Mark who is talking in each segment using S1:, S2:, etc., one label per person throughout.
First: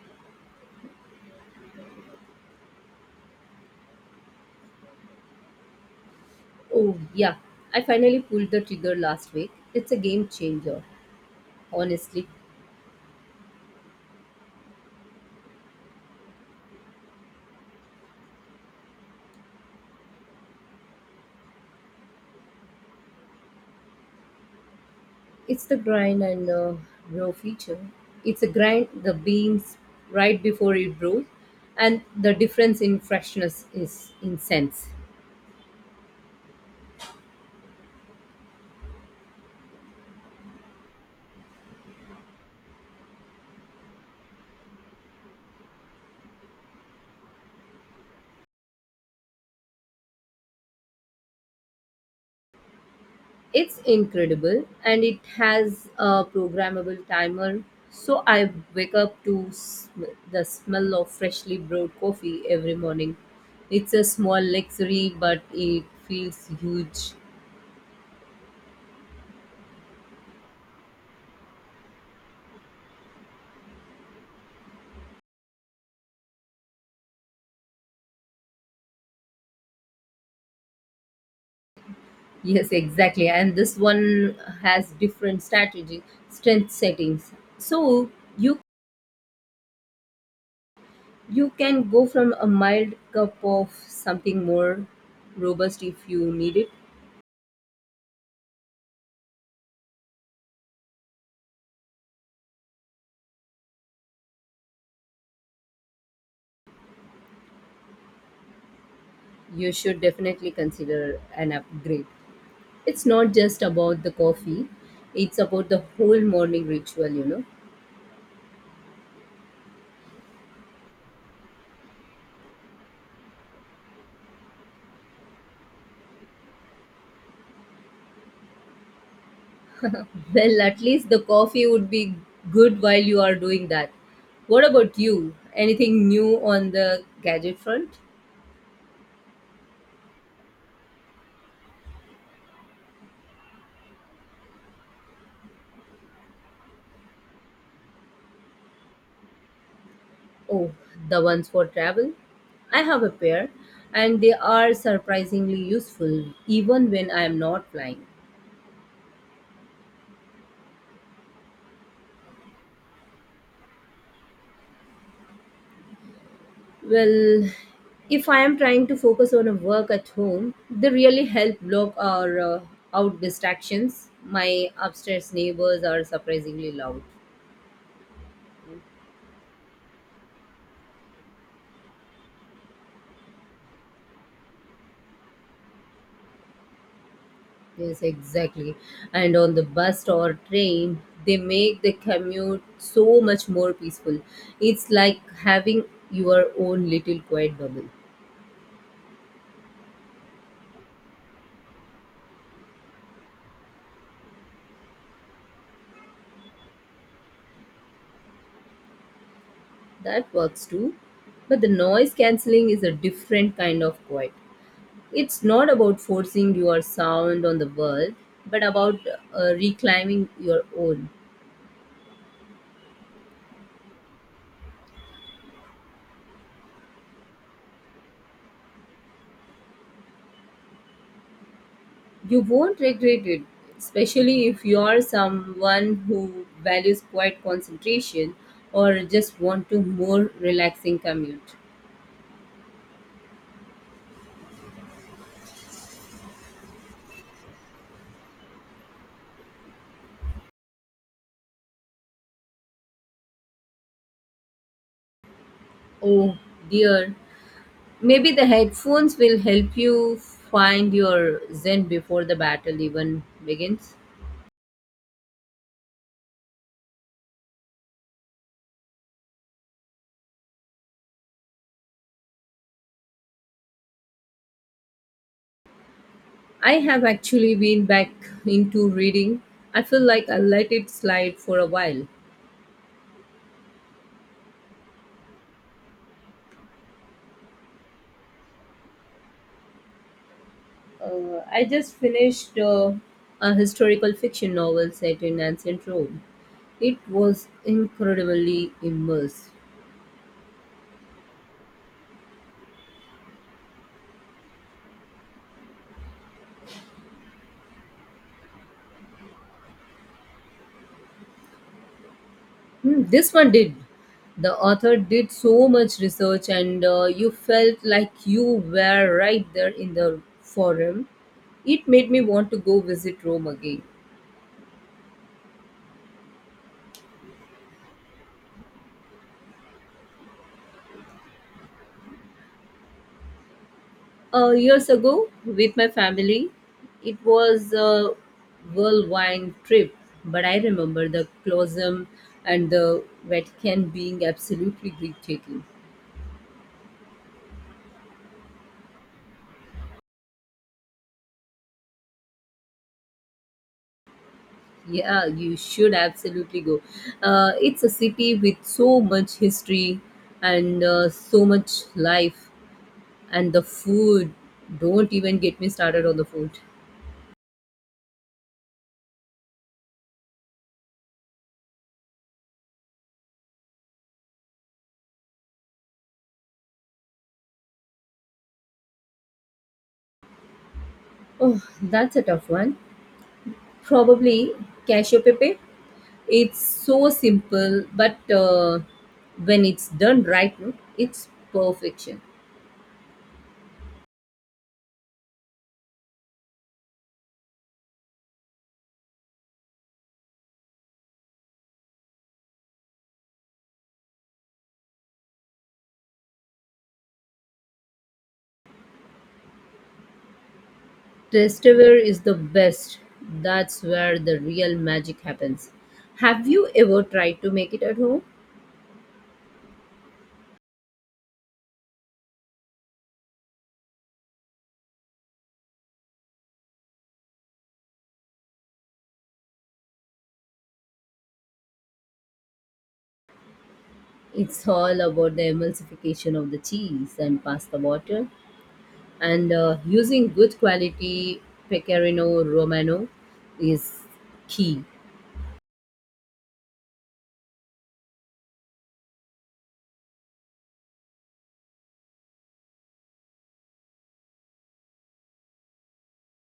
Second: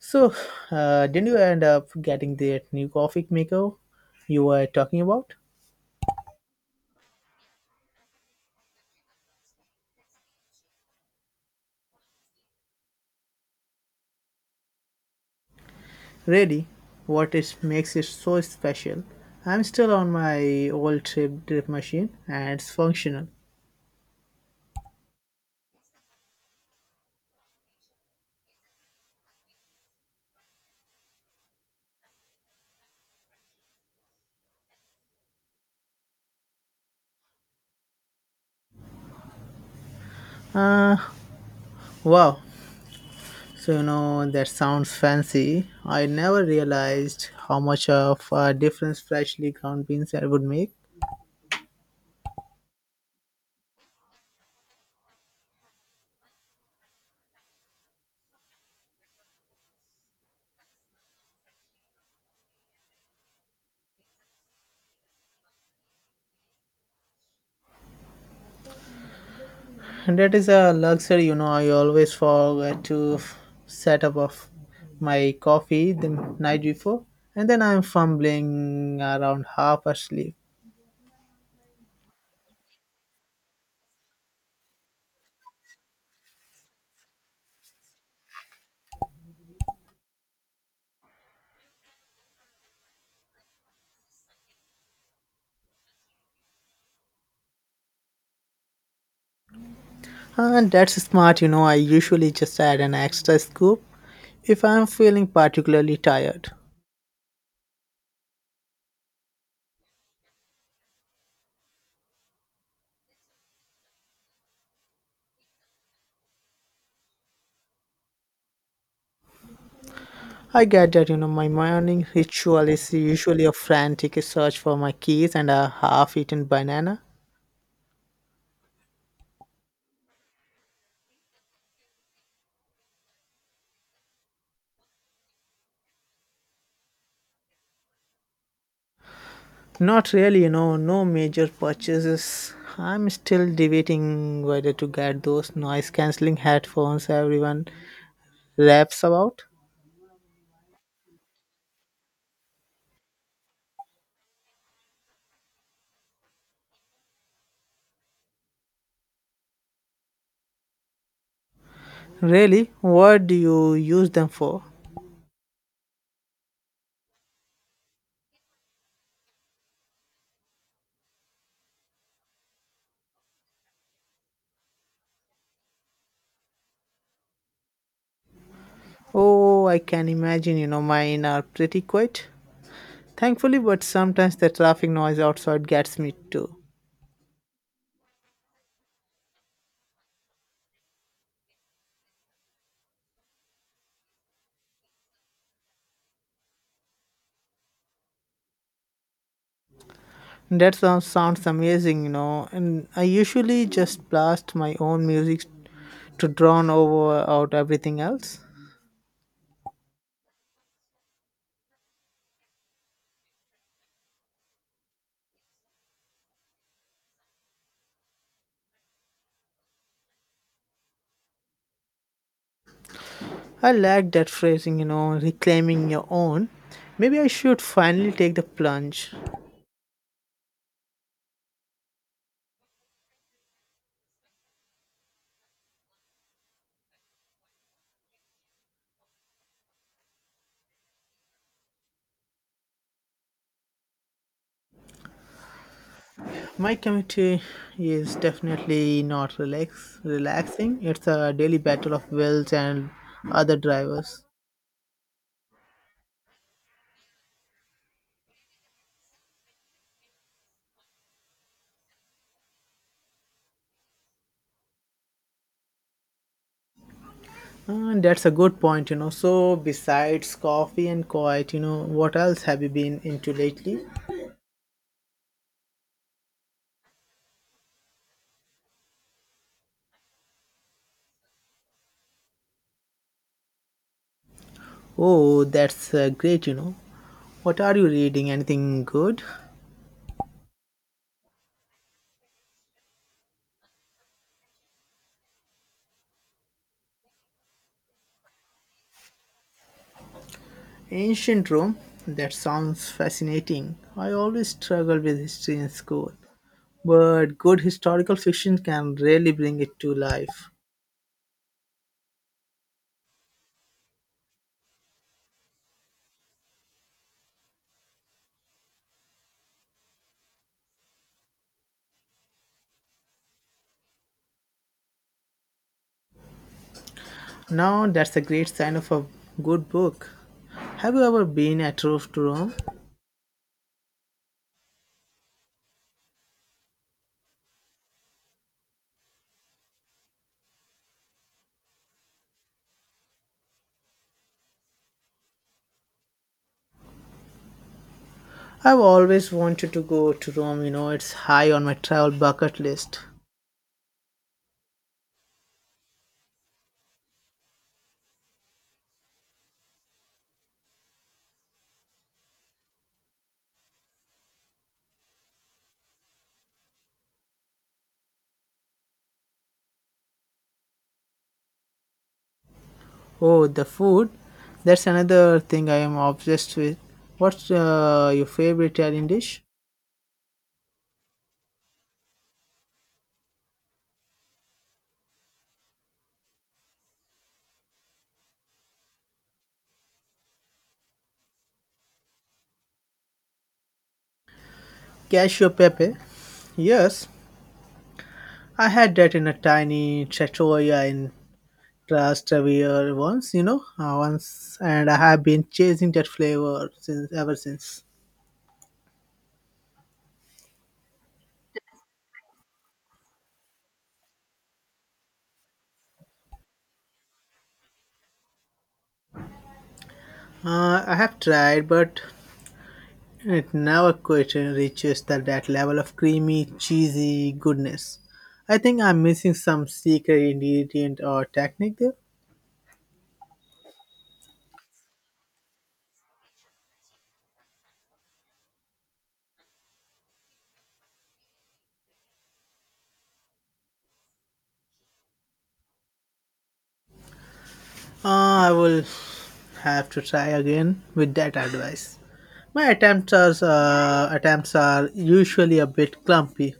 S1: So, didn't you end up getting that new coffee maker you were talking about?
S2: Oh, yeah. I finally pulled the trigger last week. It's a game changer, honestly.
S1: Really, what it makes it so special. I'm still on my old trip drip machine and it's functional.
S2: It's the grind and row feature. It's a grind, the beans right before it brews, and the difference in freshness is intense.
S1: Uh, wow. So, that sounds fancy. I never realized how much of a difference freshly ground beans would make.
S2: It's incredible, and it has a programmable timer. So I wake up to the smell of freshly brewed coffee every morning. It's a small luxury, but it feels huge.
S1: That is a luxury, you know. I always forget to set up of my coffee the night before, and then I'm fumbling around half asleep.
S2: Yes, exactly. And this one has different strength settings. So you you can go from a mild cup of something more robust if you need it.
S1: And that's smart, you know. I usually just add an extra scoop if I'm feeling particularly tired.
S2: You should definitely consider an upgrade. It's not just about the coffee. It's about the whole morning ritual, you know.
S1: I get that, you know, my morning ritual is usually a frantic search for my keys and a half eaten banana.
S2: Well, at least the coffee would be good while you are doing that. What about you? Anything new on the gadget front?
S1: Not really, you know, no major purchases. I'm still debating whether to get those noise cancelling headphones everyone raps about.
S2: Oh, the ones for travel? I have a pair and they are surprisingly useful even when I am not flying.
S1: Really? What do you use them for?
S2: Well, if I am trying to focus on a work at home, they really help block our out distractions. My upstairs neighbors are surprisingly loud.
S1: Oh, I can imagine, you know, mine are pretty quiet. Thankfully, but sometimes the traffic noise outside gets me too.
S2: Yes, exactly. And on the bus or train, they make the commute so much more peaceful. It's like having your own little quiet bubble.
S1: That sounds amazing, you know, and I usually just blast my own music to drown over out everything else.
S2: That works too. But the noise cancelling is a different kind of quiet. It's not about forcing your sound on the world, but about reclaiming your own.
S1: I like that phrasing, you know, reclaiming your own. Maybe I should finally take the plunge.
S2: You won't regret it, especially if you are someone who values quiet concentration or just want to more relaxing commute.
S1: My committee is definitely not relaxing. It's a daily battle of wills and other drivers.
S2: Oh dear, maybe the headphones will help you find your zen before the battle even begins.
S1: And that's a good point, you know. So besides coffee and quiet, you know, what else have you been into lately?
S2: I have actually been back into reading. I feel like I let it slide for a while.
S1: Oh, that's great, you know. What are you reading? Anything good?
S2: I just finished a historical fiction novel set in ancient Rome. It was incredibly immersive.
S1: Ancient Rome? That sounds fascinating. I always struggle with history in school, but good historical fiction can really bring it to life.
S2: Hmm, this one did. The author did so much research, and you felt like you were right there in the forum. It made me want to go visit Rome again.
S1: Now, that's a great sign of a good book. Have you ever been at Rome to Rome?
S2: Years ago with my family. It was a whirlwind trip, but I remember the Colosseum and the Vatican being absolutely breathtaking.
S1: I've always wanted to go to Rome, you know, it's high on my travel bucket list.
S2: Yeah, you should absolutely go. It's a city with so much history and so much life, and the food. Don't even get me started on the food.
S1: Oh, the food? That's another thing I am obsessed with. What's your favorite Italian dish?
S2: Oh, that's a tough one. Probably cashew pepe. It's so simple, but when it's done right, no, it's perfection.
S1: Cashew pepe. Yes, I had that in a tiny trattoria in Trastevere once, and I have been chasing that flavor since ever since.
S2: Testware is the best. That's where the real magic happens. Have you ever tried to make it at home?
S1: I have tried, but it never quite reaches that level of creamy, cheesy goodness. I think I'm missing some secret ingredient or technique there.
S2: It's all about the emulsification of the cheese and pasta water, and using good quality pecorino romano is key.
S1: I will have to try again with that advice. My attempts are usually a bit clumpy.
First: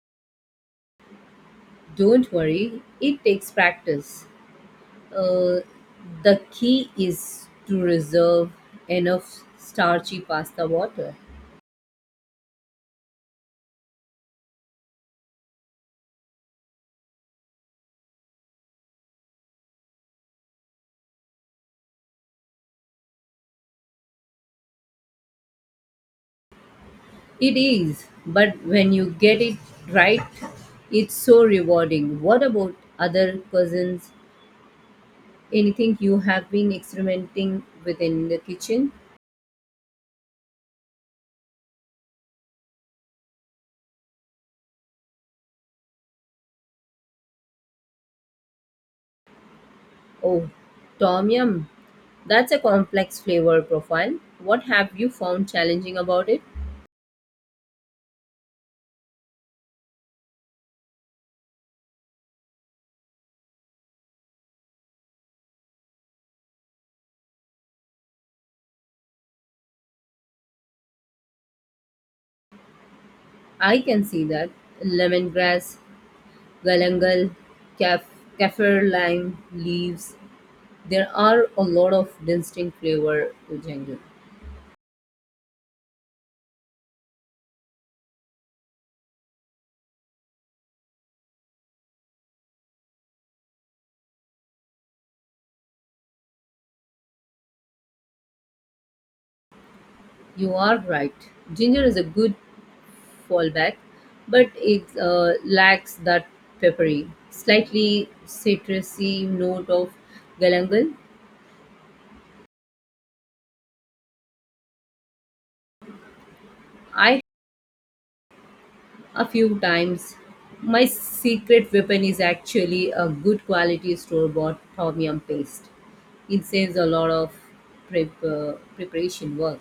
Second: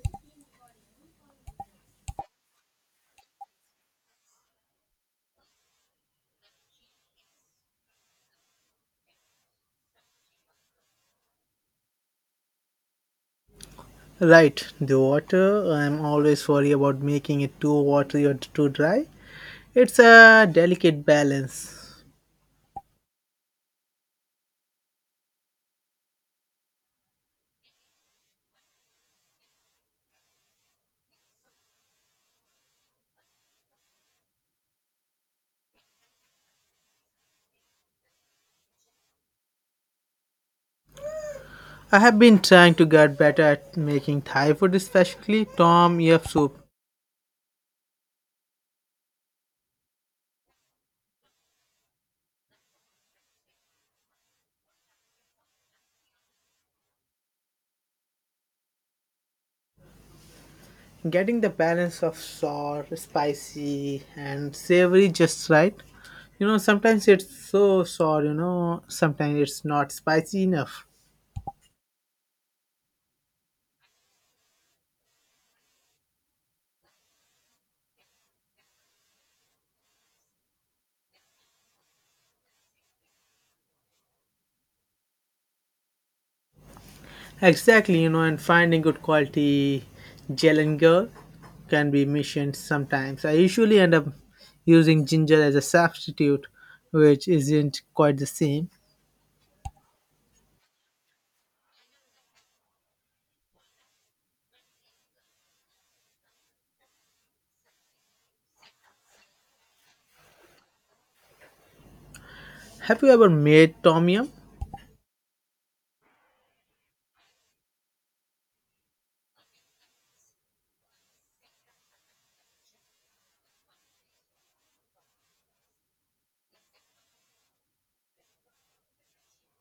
S2: Don't worry, it takes practice. Uh, the key is to reserve enough starchy pasta water.
S1: Right, the water. I'm always worried about making it too watery or too dry. It's a delicate balance.
S2: It is, but when you get it right, it's so rewarding. What about other cousins? Anything you have been experimenting with in the kitchen?
S1: I have been trying to get better at making Thai food, especially Tom Yum soup.
S2: Oh, tom yum. That's a complex flavor profile. What have you found challenging about it?
S1: Getting the balance of sour, spicy, and savory just right. You know, sometimes it's so sour, you know, sometimes it's not spicy enough.
S2: I can see that. Lemongrass, galangal, caf- kaffir lime leaves. There are a lot of distinct flavor to ginger.
S1: Exactly, you know, and finding good quality ginger can be mission sometimes. I usually end up using ginger as a substitute, which isn't quite the same.
S2: You are right. Ginger is a good fallback, but it lacks that peppery, slightly citrusy note of galangal.
S1: Have you ever made tom yum?
S2: I a few times. My secret weapon is actually a good quality store-bought tom yum paste. It saves a lot of preparation work.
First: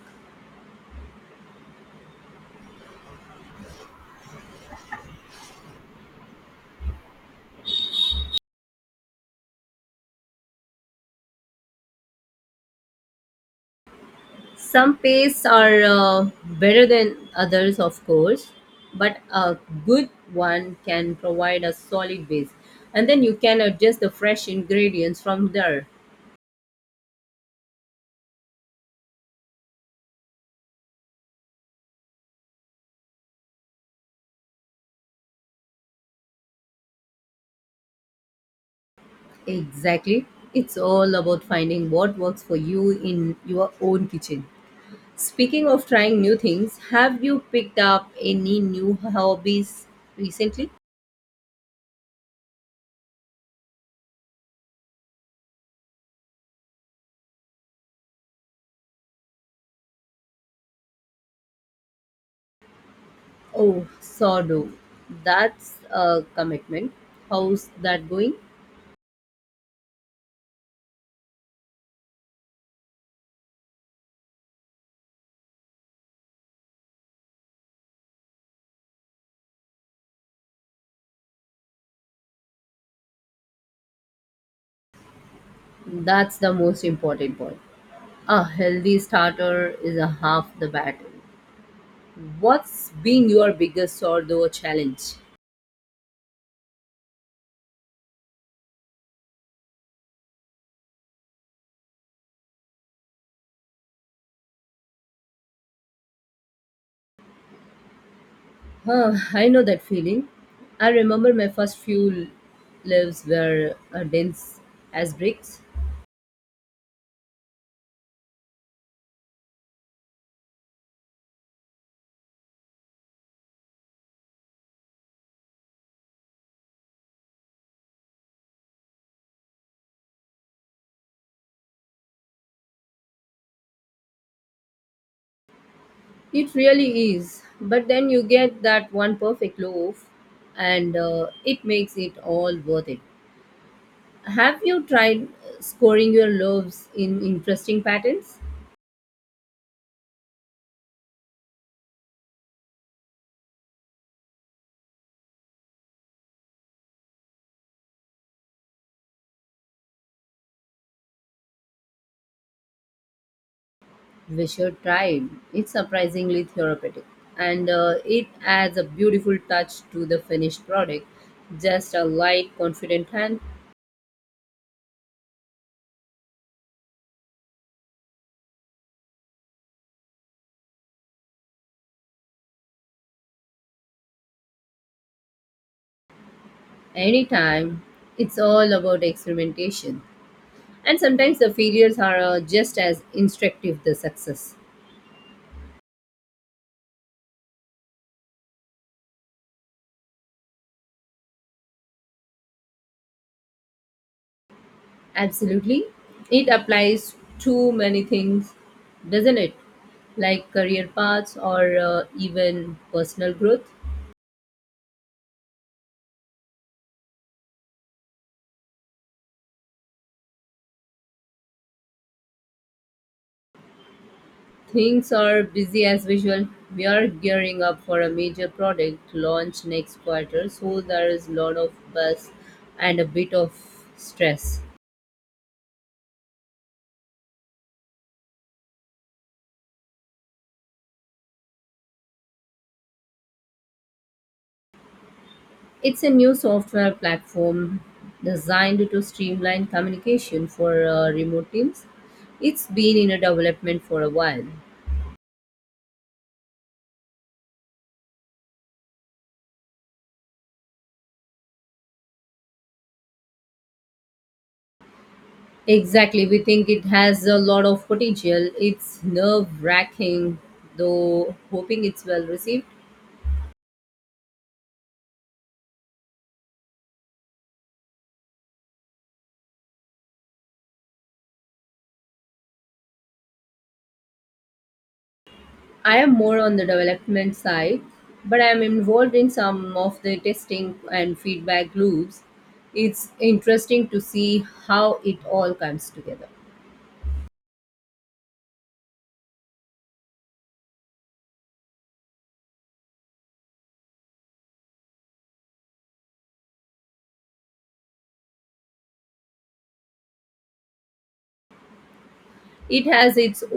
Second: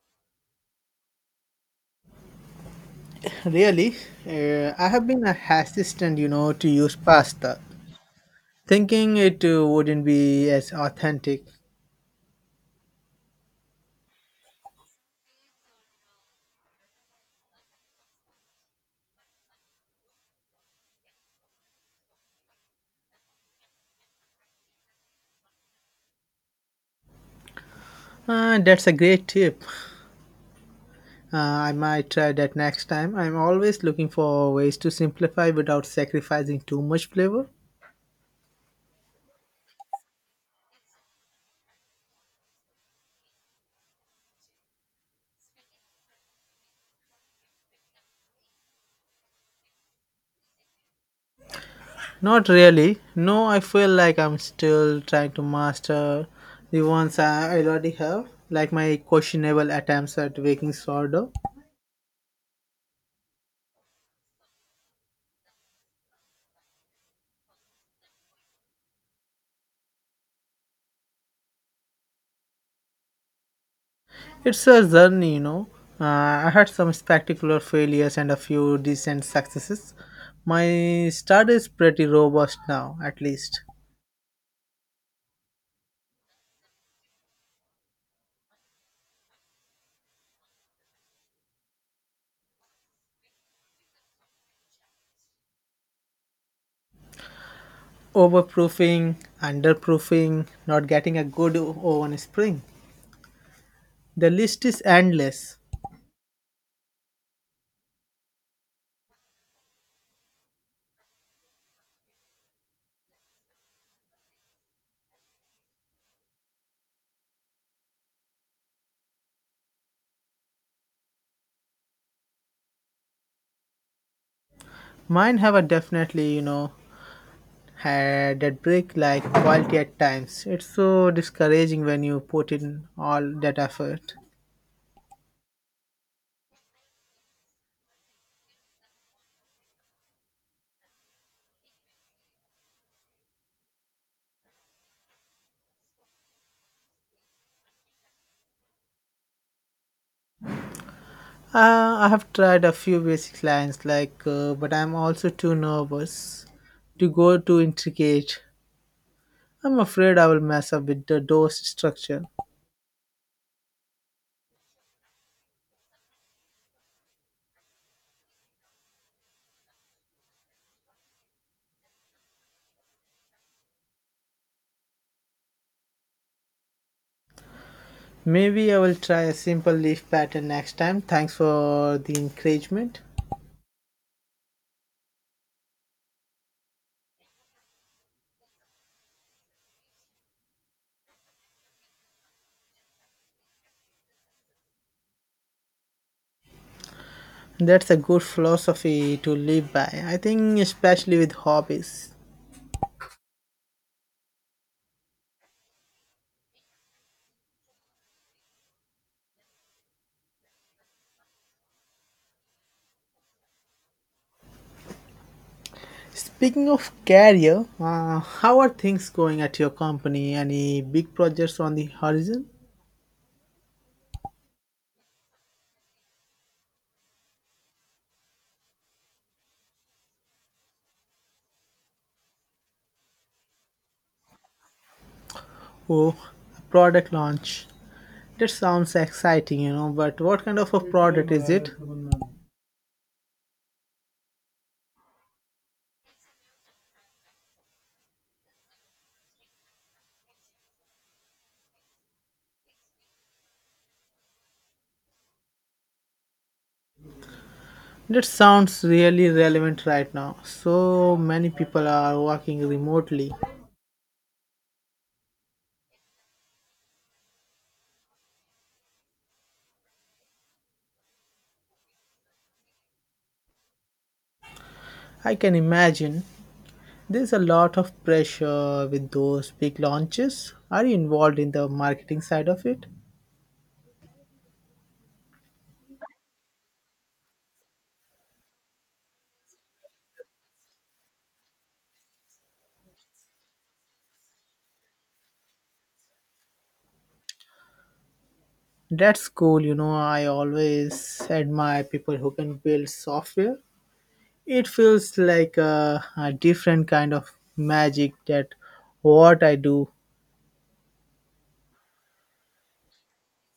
S1: Really, I have been a hesitant, you know, to use pasta, thinking it wouldn't be as authentic.
S2: Some pastes are better than others, of course, but a good one can provide a solid base. And then you can adjust the fresh ingredients from there.
S1: That's a great tip. Uh, I might try that next time. I'm always looking for ways to simplify without sacrificing too much flavor.
S2: Exactly. It's all about finding what works for you in your own kitchen. Speaking of trying new things, have you picked up any new hobbies recently?
S1: Not really. No, I feel like I'm still trying to master the ones I already have, like my questionable attempts at baking sourdough.
S2: Oh, sourdough. That's a commitment. How's that going?
S1: It's a journey, you know. Uh, I had some spectacular failures and a few decent successes. My start is pretty robust now, at least.
S2: That's the most important part. A healthy starter is a half the battle. What's been your biggest or though challenge?
S1: Overproofing, underproofing, not getting a good oven spring. The list is endless.
S2: Huh, I know that feeling. I remember my first few lives were dense as bricks.
S1: Mine have a definitely, you know, had that break, like quality at times. It's so discouraging when you put in all that effort.
S2: It really is. But then you get that one perfect loaf and it makes it all worth it. Have you tried scoring your loaves in interesting patterns?
S1: I have tried a few basic lines like, but I'm also too nervous to go too intricate. I'm afraid I will mess up with the dose structure.
S2: We should try it. It's surprisingly therapeutic, and it adds a beautiful touch to the finished product. Just a light, confident hand.
S1: Maybe I will try a simple leaf pattern next time. Thanks for the encouragement.
S2: Anytime, it's all about experimentation, and sometimes the failures are just as instructive the success.
S1: That's a good philosophy to live by, I think, especially with hobbies.
S2: Absolutely, it applies to many things, doesn't it? Like career paths or even personal growth.
S1: Speaking of career, how are things going at your company? Any big projects on the horizon?
S2: Things are busy as usual. We are gearing up for a major product launch next quarter, so there is a lot of buzz and a bit of stress.
S1: Oh, a product launch. That sounds exciting, you know, but what kind of a product is it?
S2: It's a new software platform designed to streamline communication for remote teams. It's been in a development for a while.
S1: That sounds really relevant right now. So many people are working remotely.
S2: Exactly, we think it has a lot of potential. It's nerve wracking, though, hoping it's well received.
S1: I can imagine there's a lot of pressure with those big launches. Are you involved in the marketing side of it?
S2: I am more on the development side, but I am involved in some of the testing and feedback loops. It's interesting to see how it all comes together.
S1: That's cool. You know, I always admire people who can build software. It feels like a different kind of magic that what I do.
S2: It has its